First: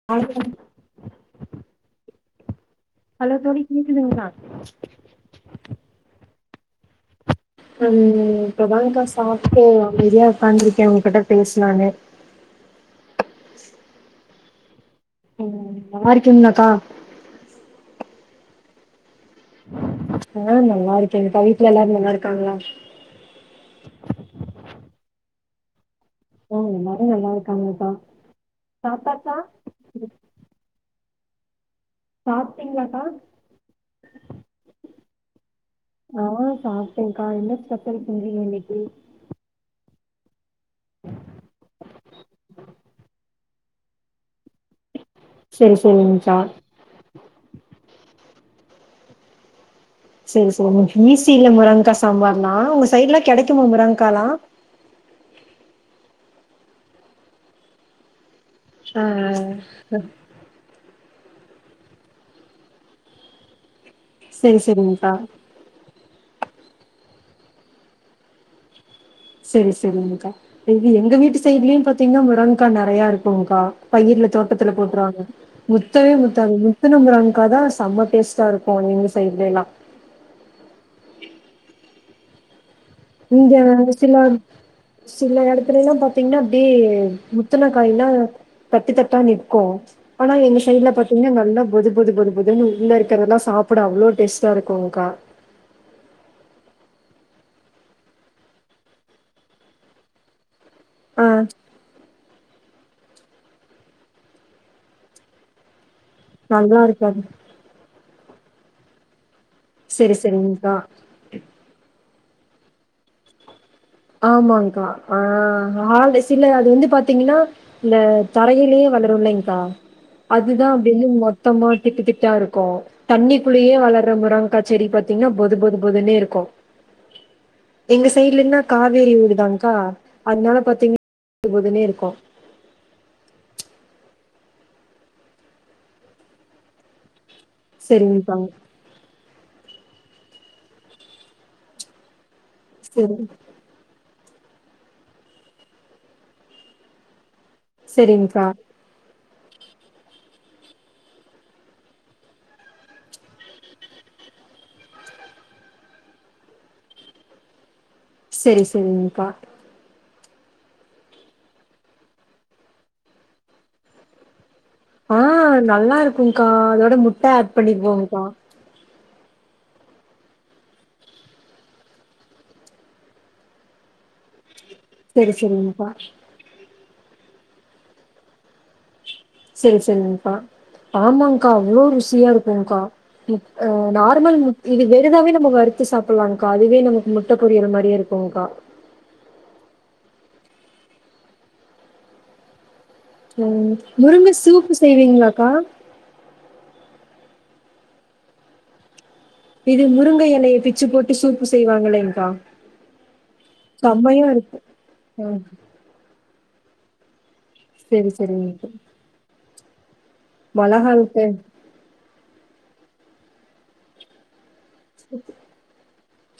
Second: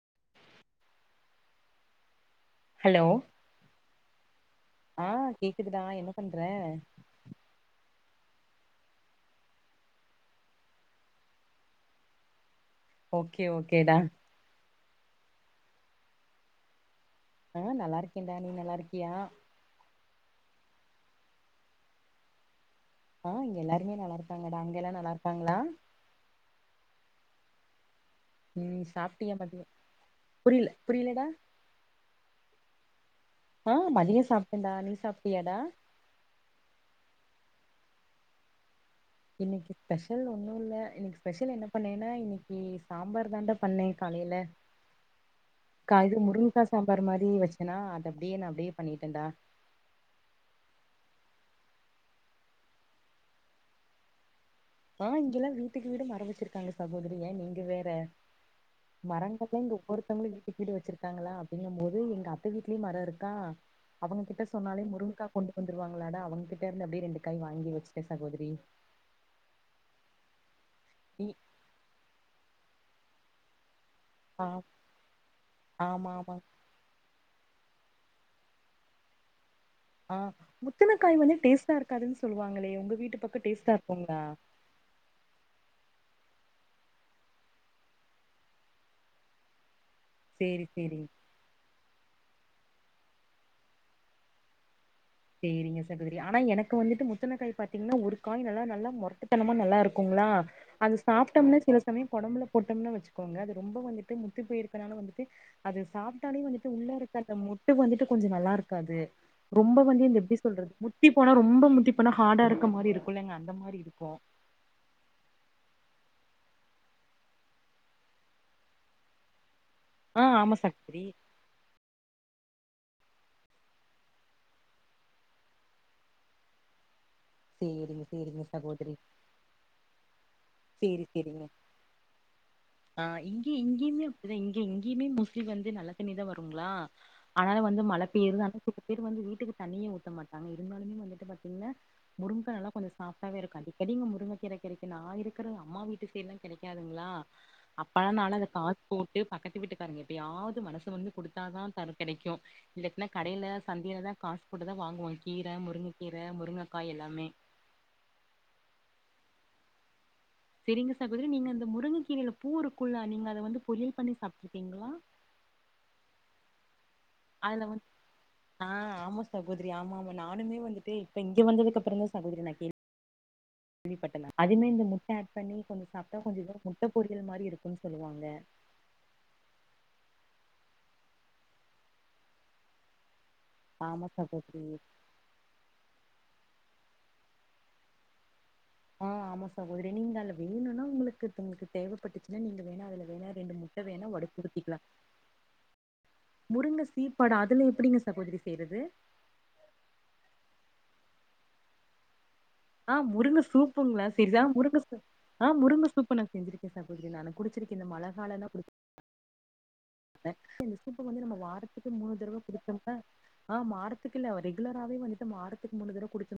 [unintelligible] Hello தோழி கேக்குதுங்ளா ஆ கேக்குதுடா என்ன பண்ற ம் இப்பதாங்கா சாப்ட்டு அமைதியா உக்கார்ந்திருக்கே உங்ககிட்ட பேசலானு ஓகே ஓகேடா நல்லா இருக்கீங்ளாக்கா ஆ நல்லா இருக்கேன்டா நீ நல்லா இருக்கியா ஆ நல்லா இருக்கேங்க்கா வீட்ல எல்லாரு நல்லா இருக்காங்களா ஆ இங்க எல்லாருமே நல்லா இருக்காங்கடா அங்க எல்லா நல்லா இருக்காங்களா ஆ எல்லாரு நல்லா இருக்காங்கக்கா நீ சாப்டியா சாப்ட்டாச்சா மதிய புரியல புரியலடா சாப்ட்டீங்களாக்கா ஆ மதிய சாப்டண்டா நீ சாப்டியாடா ஆ சாப்ட்டேங்கா என்ன ஸ்பெஷல் செஞ்ஜிங்க இன்னைக்கி இன்னைக்கி ஸ்பெஷல் ஒன்னு இல்ல இன்னைக்கி ஸ்பெஷல் என்ன பண்ணேனா இன்னைக்கி சாம்பார் தாண்டா பண்ணே காலையில சரி கா இது சரிங்க்கா முருங்கா சாம்பார் மாரி வச்சனா அத அப்டியே நா அப்டியே பண்ணிட்டேன்டா செரி செரி ஈசியில முருங்கா சாம்பார்லா உங்க சைடுலா கிடைக்குமா முரங்காலா ஆ இங்கெல்லா வீட்டுக்கு வீடு மர வச்சிருக்காங்க சகோதரி ஏ நீங்க வேற ஆ மரங்களே இங்க ஒவ்வொருத்தவுங்களு வீட்டுக்கு வீடு வச்சிருக்காங்களா அப்படிங்கும் போது எங்க அத்த வீட்லயு மரோ இருக்கா அவங்க கிட்ட சரி சொன்னாலே சரிங்க்கா முருங்காக் கொண்டு வந்துருவாங்களாடா அவங் கிட்ட இருந்து அப்டியே ரெண்டுக்காய் வாங்கி வச்சுட்டே சகோதரி செரி செரிங்கா இது எங்க நீ வீட்டு சைட்லயு பாத்தீங்ன்னா முருங்கா நெறயா இருக்குங்கா பயிர்ல ஆ தோட்டத்துல போட்ருவாங்க ஆமா முத்தவே ஆமா முத்தாதுங் முத்துன முருங்க்காதான் செம்ம டேஸ்ட்டா இருக்கும் எங்க சைட்ல எல்லாம் ஆ முத்துனக்காய் வந்து டேஸ்ட்டா இருக்காதுன் சொல்லுவாங்களே உங்க வீட்டுப் இங்க ஒரு சில சில எடத்துல எல்லாம் பாரத்தீங்ன்னா அப்டியே முத்துனக் காய்ல்லா தட்டு தட்டா நிக்கோம் ஆனா எங்க சேரி சைட்ல சேரிங்க பாத்தீங்ன்னா நல்லா பொது பொது பொது பொதுன்னு உள்ள இருக்கிறல்லாம் சாப்பிட அவ்வளோ டேஸ்ட்டா இருக்குங்க்கா சேரிங்க சகோதரி ஆனா எனக்கு வந்துட்டு முத்துனக்காய் பாத்தீங்ன்னா ஒரு காய் நல்லா நல்லா மொரட்டுத்தனமா நல்லா இருக்குங்களா அது ஆ சாப்ட்டோம்னா சில சமயம் கொழம்புலப் போட்டோம்னா வச்சுக்கோங்க அது ரொம்ப வந்துட்டு முத்திப் போயிருக்கனாலும் வந்துட்டு அது சாப் ட்டாலே வந்துட்டு நல்லா உள்ள இருக்காது இருக்காத மொட்டு வந்துட்டு கொஞ்சம் நல்லா இருக்காது ரொம்ப வந்து சரி இத எப்டி சொல்றது சரிங்க்கா முத்திப் போனா ரொம்ப முட்டிப் போனா ஹார்டா இருக்க மாரி இருக்குல்லங்க அந்த மாரி இருக்கும் ஆமாங்க்கா ஆ ஹார்டு சில அது வந்து பாத்தீங்கன்னா இந்த தரகருலே வளருல்லைங்க்கா ஆ ஆமா அதுதான் அப்டி சகோதரி வந்து மொத் தமா திட்டு திட்டா இருக்கோ தண்ணிக்குள்ளேயே வளர்ர முருங்காச்செடி பாத்தீங்ன்னா பொது பொது பொதுன்னே இருக்கும் சேரிங்க எங்க சேரிங்க சைட்லனா சகோதரி காவேரி ஓடுதாங்க்கா அதுனாலப் சேரி செரிங்க ஆ இங்கே இங்கேயுமே அப்டிதா இங்க இங்கேயுமே மோஸ்லி வந்து நல்ல தண்ணிதான் வருங்ளா ஆனாலு வந்து மழ சரிங்க்கா பெய்றனால சில பேர் வந்து வீட்டுக்கு தண்ணியே ஊத்த மாட்டாங்க இருந்தாலுமே வந்துட்டு பாத்தீங்ன்னா முருங்கா நல்லா கொஞ்சம் சரி சாஃப்டாவே இருக்கும் அடிக்கடி இங்க முருங்க கீரை கிடைக்கு நா இருக்கிற அம்மா வீட்டு சைட்லா கெடைக்காதுங்களா அப்பால நாலு அத சரிங்க்கா காசு போட்டு பக்கத்து வீட்டுக்காரங்க எப்பயாது மனசு வந்து கொடுத்தாதா தர் கெடைக்கும் இல்லட்னா கடையில சந்திலதா காசு போட்டு தான் வாங்குவோம் கீர முருங்கக்கீர முருங்கக்காய் எல்லாமே செரி செரிங்க்கா செரிங்க சகோதரி நீங்க இந்த முருங்க கீரயில பூ இருக்குள்ள நீங்க அத வந்து பொரியல் பண்ணி சாப்ட்டுருக்கீங்களா ஆ நல்லா இருக்குங்கா அதோட முட்ட ஆட் அதுல வந்து பண்ணிப் போங்க்கா ஆ ஆமா சகோதரி ஆமா ஆமா நானுமே வந்துட்டு இப்ப இங்க வந்தது அப்புறம் தான் சகோதரி நா கேள் விப்பட்ட அதுவுமே இந்த முட்ட ஆட் சரி பண்ணி சரிங்க்கா கொஞ்சம் சாப்ட்டா கொஞ்சம் இத முட்ட பொரியல் மாரி இருக்கும்ன்னனு சொல்லுவாங்க செரி செரிங்கப்பா ஆமாங்கா அவ்ளோ ருசியா இருக்குங்கா அ ஆமா நார்மல் மு சகோதரி இது வெறு இதாவே நம்ம வரு த்து சாப்லாங்கா அதுவே நமக்கு முட்ட பொரியல் மாரியே இருக்கும்கா ஆ ஆமாா சகோதர நீங்க அதுல வேணும்னா உங்ளுக்கு உங்ளுக்கு தேவப்பட்டுச்சுன்னா நீங்க வேணா அதுல வேணா ரெண்டு முட்ட வேணா முருங்க ஒடச்சு சூப்பு ஊத்திக்கலா செய்வீங்களாக்கா முருங்க சீப்பாடா அதுல எப்டிங்க சகோதரி செய்றது இது முருங்க எலைய பிச்சு போட்டு சூப்பு செய்வாங்களேன்கா ஆ முருங்க சூப்புங்களா செரி ஆ முருங்க சூப் ம் ஆ முருங்க சூப் நா செஞ்சிரு க்கே சகோதரி நானு குடிச்சிருக்கே இந்த சரி மழ காலோனா சரிங்க. குடி இந்த சூப்ப மழகாலத்து வந்து நம்ம வாரத்துக்கு மூனு தடவ குடிச்சோம்னா ஆ வாரத் த்துகல்ல ரெகுலராவே வந்துட்டு வாத்துக்கு மூனு தடவ குடிச்சு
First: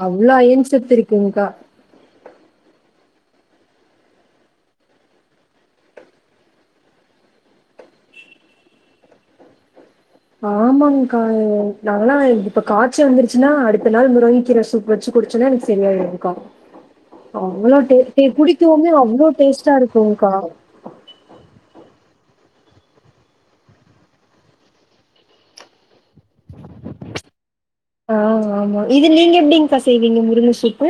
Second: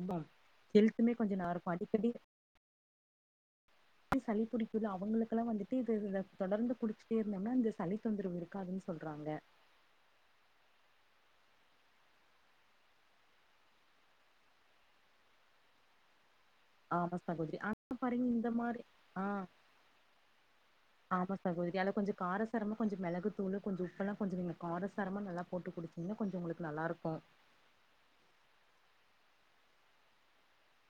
ஆம்பா அவ்ளோ அயன் சத்து ஹெல்த்துமே கொஞ்சம் இருக்குங்க்கா. நார்ம அடிக்கடி சளி புடிக்குது அவுங்களுக்கெல்லாம் வந்துட்டு இது தொடர்ந்து குடிச்சுட்டே இருந்தோம்னா இந்த சளி தொந்தரவு இரு க்காதுன்னு சொல்றாங்க ஆமாங்கா நாங்கல்லாம் இப்ப காய்ச்சி வந்துருச்சுன்னா அடுத்த நாள முருங்கக் கீர சூப் வச்சு குடிச்சோன்னா எனக்கு சரியாயிரும் கா ஆமா சகோதரி அவ்ளோ ஆனா டேஸ்டி பாருங்க இந்த புடிக்கு மாரி ஆ அவ்ளோ டேஸ்ட்டா இருக்குகா ஆமா சகோதிரி அதுல கொஞ்ச காரசாரமா கொஞ்ச மெளகு தூளு கொஞ்ச உப்பெல்லா கொஞ்ச நீங்க காரசாரமா நல்லா போட்டு குடிச்சு இன்னு கொஞ்ச உங்களுக்கு நல்லாருக்கு ஆ ஆமா இது நீங்க எப்டிங்க்கா செய்வீங்க முருங்க சூப்பு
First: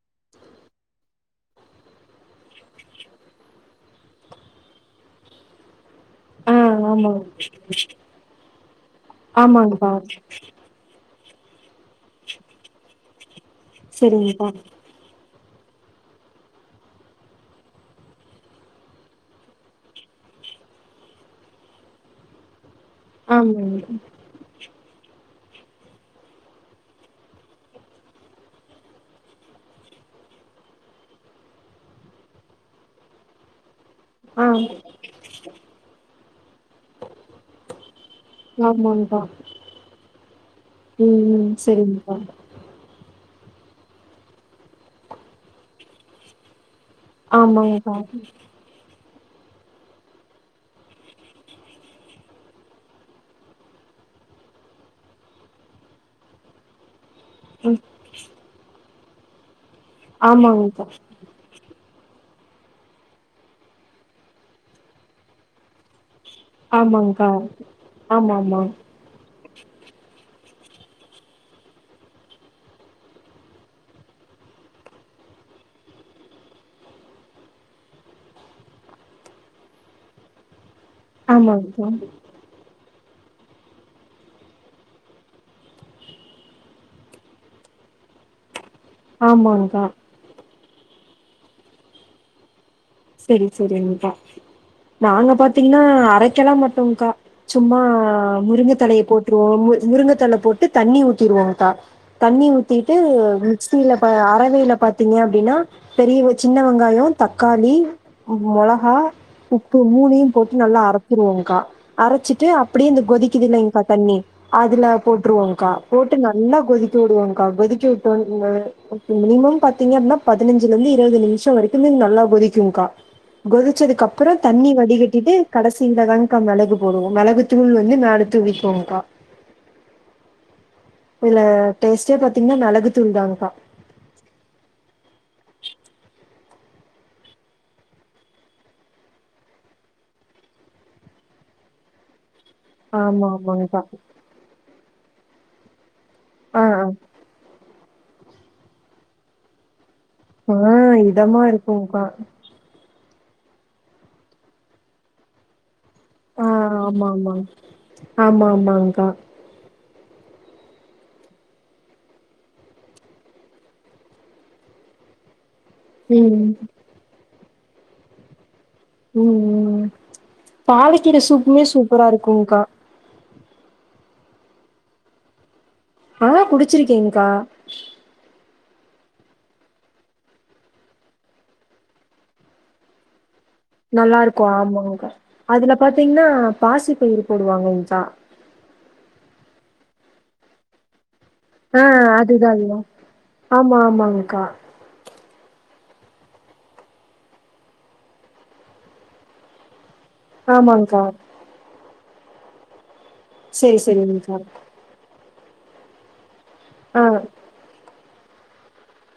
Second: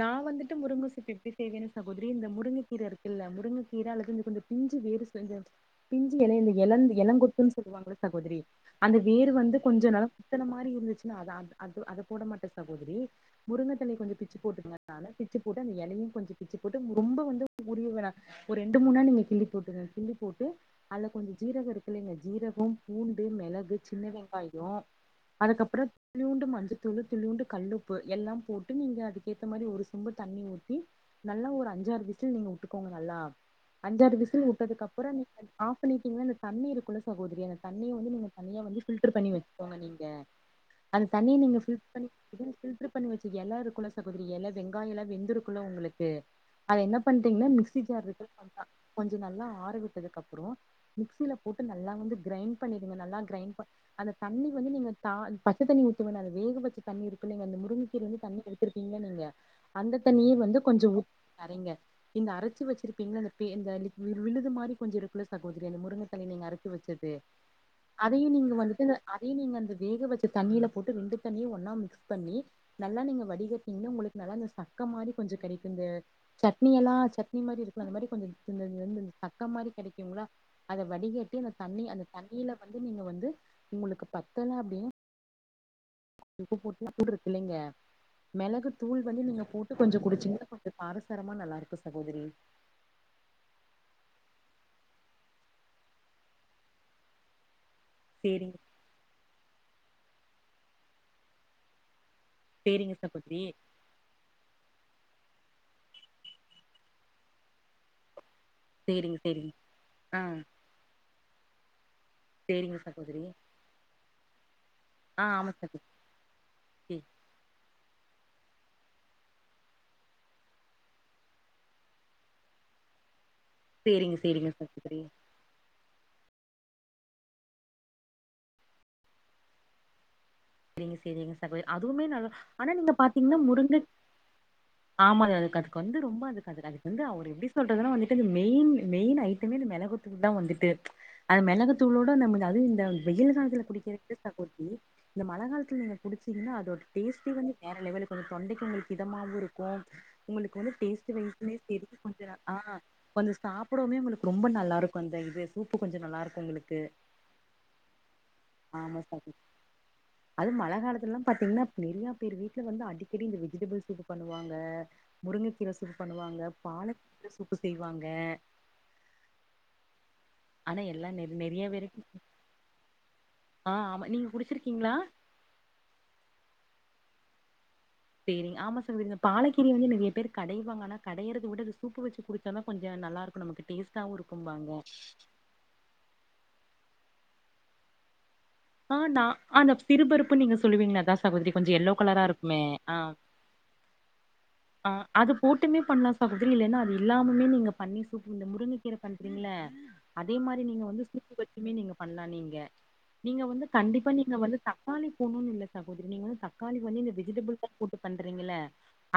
நா வந்துட்டு முருங்க சூப் எப்டி செய்வேன் சகோத்ரி இந்த முருங்க கீர இருக்குல்ல முருங்ககீர அல்லது கொஞ்ச பிஞ்சு வேறு கொஞ்சொ பிஞ்சி ஆ எலைல எல எள ஆமா. கொத்துன்னு சொல்லுவாங்கள்ள சகோதரி அந்த வேர் வந்து கொஞ்ச ஆமாங்க்கா. நல்லா முத்துன மாரி இருந்துச்சு நா அத அத போட மாட்ட சகோதரி முருங்க தழய கொஞ்ச பி சரிங்கக்கா. நாளா பிச்சு போட்டு அந்த எலையு கொஞ்ச பிச்சு போட்டு ரொம்ப வந்து உரிய வேணா ஒரு ரெண்டு மூணு நாள் நீங்க கிள்ளி போட்டு கிள்ளி போட்டு அதுல கொஞ்சொ ஜீரகர்க்கில்லங்க ஜீரகம் பூண்டு மெளகு ஆமாங்க. சின்ன வெங்காயொ அதுக்கப்பறொ த்தணூண்டு மஞ்சத்தூளு துளியூண்டு கல்லுப்பு எல்லா போட்டு நீங்க அது கேத்த மாரி ஒரு சொம்பு தண்ணி ஊத்தி நல்லா ஒர் அஞ்சாறு வீசில் நீங்க விட்டுக்கோங்க நல்லா அஞ்சாறு விசில் ஆ விட்டதுக்கப்றொ நீங்க ஆஃப் பண்ணிட்டீங்கன்னா இந்த தண்ணி இருக்குள்ள சகோதரி அந்த தண்ணிய வந்து நீங்க தனியா வந்து பில்டர் ஆமாங்க்கா. பண்ணி வச்சுகோங்க நீங்க அந்த ம், தண்ணிய ம். நீங்க பில்டர் சரிங்கக்கா. பண்ணி [inaudible] பண்ணி வச்சு எல இருக்குல சகோதரி எல வெங்காயல்லா வெந்து ருக்குல உங்களுக்கு அது என்ன பண்ணிட்டீங்கன்னா மிக்சி ஆமாங்க்கா. ஜார் ருக்கில்ல கொஞ்ச நல்லா ஆற விட்டதுக்கப்றொ மிக்சில போட்டு நல்லா வந்து கிரைண்ட் பண்ணிருங்க நல்லா கிரைண்ட் அந்த தண்ணி வந்து நீங்க பச்ச தண்ணி ஊத்த வேணா அத வேக வச்ச தண்ணி இருக்கில்லங்க அந்த முருங்கக்கீர வந்து தண்ணி எடுத்திருக்கீங்க நீங்க அந்த தண்ணியே வந்து ஆமாங்க்கா. கொஞ்ச சரிங்க நீங்க அரச்சு வச்சிருப்பீங்கல அந்த பே விழுது மாரி கொஞ்ச இருக்குள்ள சகோதரி முருங்க தலய நீங்க அர வச்சது ஆமாங்க்கா. அதையு நீங்க ஆமாமா. வந்துட்டு அத நீங்க அந்த வேக வச்ச தண்ணியில போட்டு ரேண்டு தண்ணியு ஒன்னா மிக்ஸ் பண்ணி நல்லா நீங்க வடிக இன்னு உங்களுக்கு நல்லா அந்த சக்க மாரி கொஞ்ச கெடைக்குங்க சட்னி எல்லா சட்னி மாரி இருக்கு அந்த மாரி கொஞ்ச இந்த சக்க மாரி கெடைக்குங்ளா அத வடிகட்டி அந்த தண்ணி ஆமாங்க்கா. அந்த தண்ணியில வந்து நீங்க வந்து உங்களுக்கு பத்தல அப்டி போட்ட கூடு இருக்கில்லங்க மெளகு தூள் வந்து நீங்க போட்டு ஆமாங்க்கா. கொஞ்ச குடிச்சீங்கன்னா காரசாரமா நல்லா ருக்கு சகோதரி சரி சரிங்கா நாங்க பாத்தீங்னா அரக்கெல்லா மட்டோங்க்கா சும்மா ஆ சேரிங்க முருங்க தலய போட்ருவோ மு முருங்கத்தழ போட்டு தண்ணி ஊத்திருவோங்க்கா தண்ணி ஊத்திட்டு சேரிங்க சகோதரி மிக்ஸ் அறவேல பாத்தீங்க அப்டின்னா பெரிய சின்ன வெங்காய தக்காளி மொளகா சேரிங்க சேரிங்க உப்பு ஆ மூனையும் போட்டு நல்லா அரத்துருவோங்க்கா அரைச்சிட்டு சேரிங்க அப்டியே இந்த சகோதரி கொதிக்குதிலேங்கா தண்ணி அதுல ஆ ஆமா போட்ருவோங்கா சகோதரி போட்டு நல்லா கொதிக்க விடுவோங்க்கா கொதிக்க விட்டோனே மினிமம் பாத்தீங்கன்னா பதினஞ்சுலருந்து இருபது நிமிஷ வரைக்கு நல்லா கொதிக்குங்கா சேரிங்க கொதிச்சதுக்கப்பறொ சேரிங்க தண்ணி சகோதரி வடிகட்டிட்டு கடைசிலதான்கா மெளகு போடுவோ மெளகு தூள் வந்து மேல தூவிக்குவோங்கா சரிங்க சரிங்க இதுல சகோத்ரி அதுவ்மே டேஸ்ட்டே நல்லா பாத்தீங்கன்னா ஆனா மிளகு நீங்க தூள் பாத்தீங்ன்னா தான்கா முருங்க ஆமா அது அதுக்கு அதுக்கு வந்து ரொம்ப அதுக்குது அது வந்து அவ எப்டி சொல்றது வந்துட்டு மெயின் மெயின் ஐட்டமே இந்த மெளகு தா வந்துட்டு அந்த மெளகு தூளோட நம்ம அது இந்த ஆமா வெயில் காலத்துல ஆமாங்க்கா குடிக்கிறதுக்கு கொட்டி இந்த மழ காலத்துல நீங்க குடிச்சீங்னா ஆ அதோட டேஸ்டே வந்து வேற லெவலுக்கு கொஞ்ச தொண்டக்கி உங்களுக்கு இதமாவு இருக்கு ஆ உங்களுக்கு வந்து ஆ டேஸ்ட் இதமா வெய்ஸுமே சரி இருக்கும்க்கா கொஞ்ச ஆ கொஞ்சம் சாப்பிடமே உங்களுக்கு ரொம்ப நல்லா இருக்கும் அந்த இது சூப்பு கொஞ்சம் நல்லாயிருக்கும் ஆ உங்களுக்கு ஆமா ஆமாங் ஆமா ஆமா ஆமாங்க்கா சகோ அது மழை காலத்துல எல்லாம் பாத்தீங்கன்னா நறைய பேர் வீட்ல வந்து அடிக்கடி இந்த வெஜிடபிள்ஸ்சூப்பு பண்ணுவாங்க முருங்கை கீர சூப்பு ம் பண்ணுவாங்க பால கீர சூப்பு செய்வாங்க ம் ம் ஆனா எல்லா பாலக்கீரை நெ சூப்புமே நெறைய பேருக்கு சூப்பரா இருக்கும்க்கா ஆ ஆமா நீங்க குடிச்சிருக்கீங்களா ஆ குடிச்சிருக்கேங்க்கா சேரி ஆமா சகோதரி இந்த பாலக்கீரைய வந்து நறைய பேர் கடைவாங்க ஆனா கடையறத விட அது சூப்பு வச்சு குடுச்சாதான் கொஞ்சம் நல்லா இருக்கும் நமக்கு டேஸ்ட்டாவும் நல்லா இருக்கு இருக்கும்பாங்க ஆமாங்க்கா அதுல பாத்தீங்கன்னா பாசி பயிர் போடுவாங்கச்சா ஆ நான் அந்த சிறுபறுப்பு நீங்க சொல்லுவீங்களா அத சகோதிரி கொஞ்சோ ஆ எல்லோ கலரா அதுதா இருக்குமே அதுதா ஆ ஆமா ஆமாங்க்கா ஆ அது போட்டுமே பண்ணலாம் சகோதரி இலைன்னா அது இல்லாமலே நீங்க பண்ணி சூப்ப இந்த முருங்கை கீரை பண்ணுறீங்கள அதே மாரி நீங்க ஆமாங்க்கா வந்து சூப்பு வச்சுமே நீங்க பண்ணலாம் நீங்க நீங்க வந்து சரி கண்டிப்பா நீங்க சரிங்க்கா வந்து தக்காளி போகணும்னு இல்ல சகோதரி நீங்க வந்து தக்காளி ஆ வந்து ஆ இந்த வெஜிடேபிள் தக் பண்றீங்கள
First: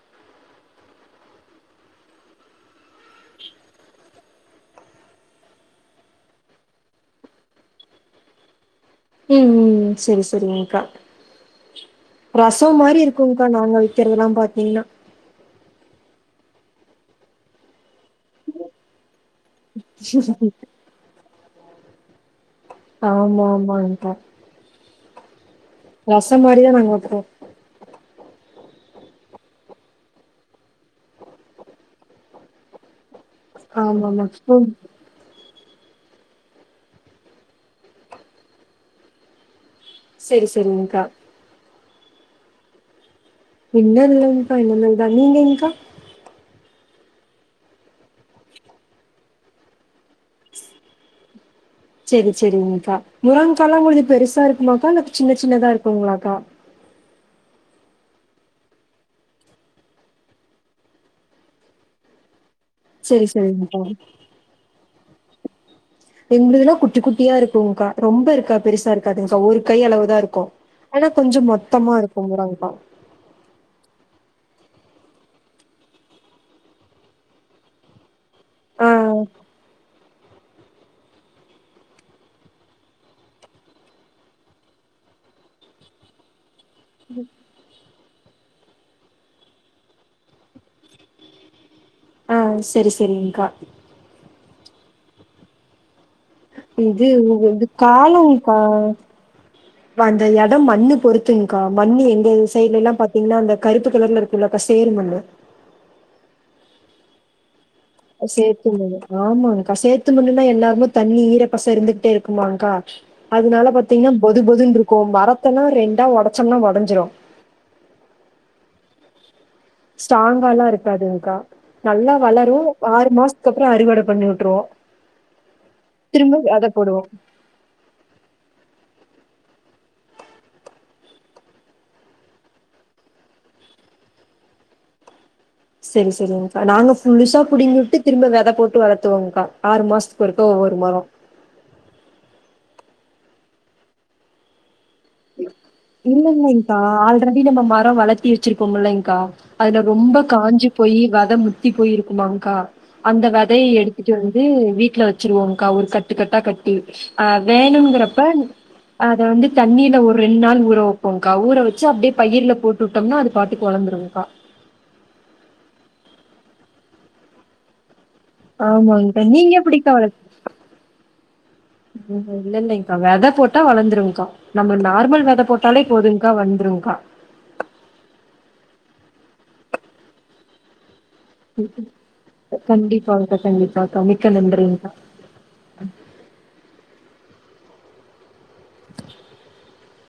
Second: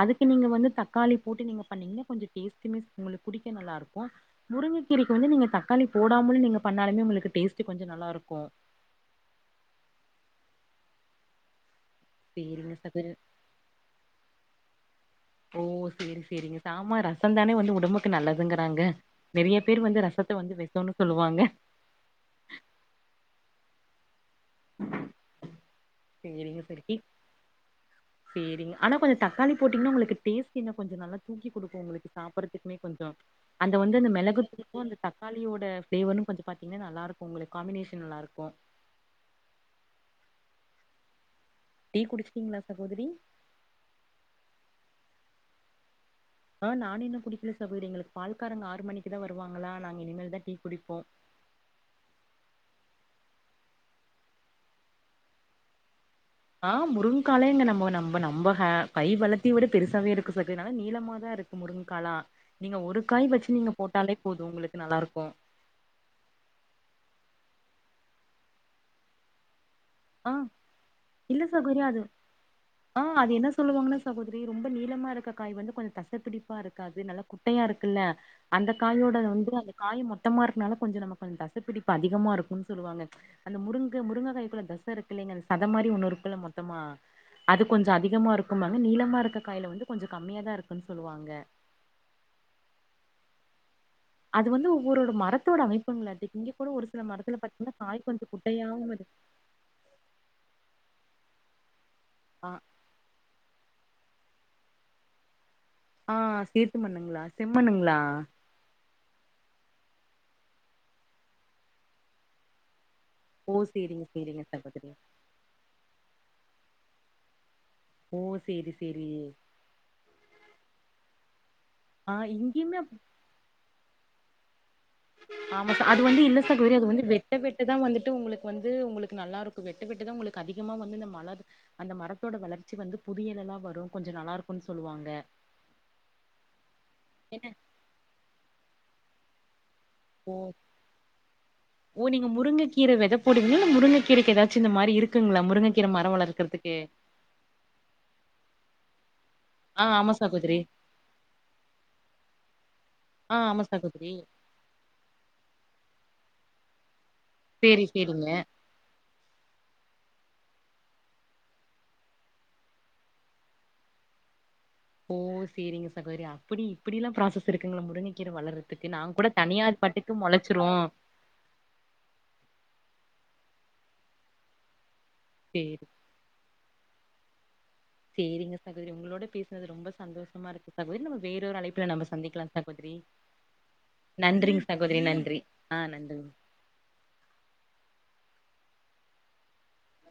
அதுக்கு நீங்க வந்து தக்காளி போட்டு நீங்க பண்ணீங்கன்னா கொஞ்சம் டேஸ்டிமே உங்களுக்கு குடிக்க நல்லா இருக்கும் முருங்கக்கீரைக்கு வந்து நீங்க தக்காளி போடாமலும் நீங்க பண்ணாலுமே உங்களுக்கு டேஸ்ட் கொஞ்சம் நல்லா இருக்கும் ம் ம் ம் செரி செரிங்க்கா ரசம் சேரிங்க மாரி சகோதரி. இருக்கும்க்கா நாங்க வைக்கிறதல்லாம் பாத்தீங்கன்னா ஓ சேரி சேரிங்க சாம ரசம் தானே வந்து உடம்புக்கு நல்லதுங்கறாங்க நிறைய பேர் வந்து ரசத்தை வந்து வெசம்ன்னனு சொல்லுவாங்க ஆமா ஆமா அந்த உ [inaudible] ரசம் மாரியே நாங்க வைப்போம் சேரிங்க ஆனா கொஞ்சம் தக்காளி போட்டீங்கன்னா உங்களுக்கு டேஸ்ட் இன்னும் கொஞ்சம் நல்லா தூக்கி குடுக்கும் உங்களுக்கு சாப்பிடறதுக்குமே கொஞ்சம் அந்த வந்து அந்த ஆமாமா. ம். மிளகுத்தூளுக்கு அந்த தக்காளியோட ஃப்ளேவரு கொஞ்சோ பாத்தீங்கன்னா நல்லாருக்கு உங்களுக்கு காமினேஷன் நல்லாருக்கு செரி செரி உங்கா டீ குடிச்சிட்டீங்களா சகோதரி இன்னும் இல்லங்கா இனிமேல் தான் நீங்கக்கா ஆ நானு இன்னு குடிக்கல சகோதரி எங்களுக்கு பால்காரங்க ஆறு மணிக்கு தா வருவாங்களா நாங்க இனிமே தா டீ குடிப்போ செரி செரிங்கக்கா முருங்க்கலா கொஞ்ச பெருசா இருக்குமாக்கா அ சின்ன சின்னதா இருக்குங்களாக்கா ஆ முருங்காலா இங்க நம்ம நம்ம நம்ம கை வளர்த்தியோட பெருசாவே இருக்கு சகோ நல்லா நீளமா தா இருக்கு முருங்குக்காலா நீங்க ஒரு சரி, காய் வச்சு நீங்க சரிங்கக்கா. போட்டாலே போது உங்களுக்கு நல்லா இருக்கு எங்களுதுல்லா குட்டி குட்டியா இருக்கும்ங்க்கா ரொம்ப இருக்கா பெருசா இருக்காதுங்கக்கா ஒரு கை அளவ் இதா ஆ இருக்கு ஆனா கொஞ்சோ இல்ல சகோதரி மொத்தமா அது இருக்குரங்கக்கா ஆ அது என்ன சொல்லுவாங்கன்னா சகோதரி ரொம்ப நீளமா இருக்க காய் வந்து கொஞ்சோ தசைப்பிடிப்பா இருக்காது நல்லா குட்டையா இருக்குல்ல அந்த ஆ, காயோட வந்து அந்த காய மொத் மொத்தமா இருக்கனால கொஞ்சோ நமக்கு கொஞ் தசைப்பிடிப்பு அதிகமா இருக்கும்னு சொல்லுவாங்க அந்த முருங்க முருங்கக்காய் குள்ள தஸ் சை இருக்கு இலைங்க அந்த சத மாதிரி ஒன்னு இருக்குள்ள மொத்தமா ம் அது கொஞ்ச அதிகமாக இருக்கும்மாங்க நீளமா இருக்க காய்யில வந்து கொஞ்ச கம்மியா தா இருக்குன்னு சொல்லுவாங்க ஆ செரி செரி்ங்கா அது வந்து ஒவ்வொரோட மரத்தோட அமைப்புங்கலாட்டு இங்க கூட ஒரு சில இது மரத்துல இது பாத்தீங்கன்னா காய் கொஞ்சோ காலம்க்கா. குட்டையாவு இருக் அந்த இடம் மண்ணு பொறுத்துங்க்கா மண்ணு எங்க ஆ சைட்ல எல்லா பாத்தீங்கன்னா அந்த கருப்பு கலர்ல இருக்குல அக்கா சேர் மண்ணு ஆ சேத்து மண்ணுங்களா செம்மண்ணுங்களா சேத்து மண்ணு ஆமாங்க்கா சேத்து மண்ணுன்னா எந்நேரமு தண்ணி ஈர பச இருந்துகிட்டே இருக்குமாங்க்கா ஓ அதனால சேரிங்க பாத்தீங்கன்னா சேரிங்க பொதுபொதுன் சகோதரி இருக்கு மரத்தெல்லா ரெண்டா உடச்சோம்னா உடஞ்சிடு ஓ செரி செரி ஸ்ட்ராங்கால்லா இருக்காதுங்க்கா ஆ நல்லா வளரு இங்கேயுமே அப் ஆறு மாசத்துக்கு அப்புற அறுவடை பண்ணி விட்ருவோ ஆமா சார் அது வந்து திரும்ப இல்ல வெத சகோதரி அது போடுவோ. வந்து வெட்ட வெட் வெட்ட தா வந்துட்டு உங்களுக்கு வந்து உங்களுக்கு நல்லா இருக்கும் வெட்ட வெட்டுதா உங்களுக்கு அதிகமா வந்து இந்த மழை அந்த மரத்தோட வளர்ச்சி வந்து புதியல எல்லா வரு கொஞ்ச நல்லா இருக்குன்னு சொல்லுவாங்க செரி செரிங்க்கா நாங்க புதுசா என்ன புடிங்கிட்டு திரும்ப விதை போட்டு வளர்த்துவோங்க்கா ஆறு மாசத்து க்கு ஓ ஒருக்க ஒவ்வொரு மரோ ஓ நீங்க முருங்கக்கீர வித போடுவீங்களா இல்ல முருங்கை கீரைக்கு எதாச்சு இந்த மாரி இருக் இல்லங்கக்கா ஆல்ரெடி நம்ம மரோ வளர்த்தி வச்சிருப்போம் இல்லங்க்கா அதுல ஆ ஆமா ரொம்ப சகோதரி காஞ்சி போயி வெத முத்தி போயிருக்குமாங்க்கா அந்த ஆ ஆமா விதைய எடுத்துட்டு சகோதரி வந்து வீட்ல வெச்சுருவோக்கா ஒரு கட்டு கட்டா கட்டி சேரி வேணுங்கிறப்ப சேரிங்க அத வந்து தண்ணிர் ஒரு ரெண்டு நாள் ஊற வைப்போங்க்கா ஊற வச்சு அப்டியே பயிர்ல போட்டு விட்டோம்னா அது பாட்டுக்கு வளதுருங்க்கா ஓ சேரிங்க சகோதரி அப்டி இப்டி எல்லா ப்ராசஸ் இருக்குங்களா முருங்க கீரை வளறதுக்கு நாங்க ஆமாங்க்கா. கூட நீங்க தனியா அது எப்படிக்கா பாட்டுக்கு வளர்த்துவீங்க? முளைச்சிரு இல்ல இல்லங்கக்கா வெத போட்டா வளர்ந்துருங்க்கா நம்ம நார்மல் வெத சேரி போட்டாலே போதுங்க்கா வந்துருங்க்கா சேரிங்க சகோதரி உங்களோட பேசுனது ரொம்ப சந்தோஷமா இருக்கு சகோதரி நம்ம வேற ஒரு அழைப்புல நம்ம சந்திக்கலா சகோதரி கண்டிப்பாங்க்கா, கண்டிப்பாக்கா. மிக்க நன்றிங்க நன்றிங்க்கா. சகோதரி நன்றி ஆ நன்றி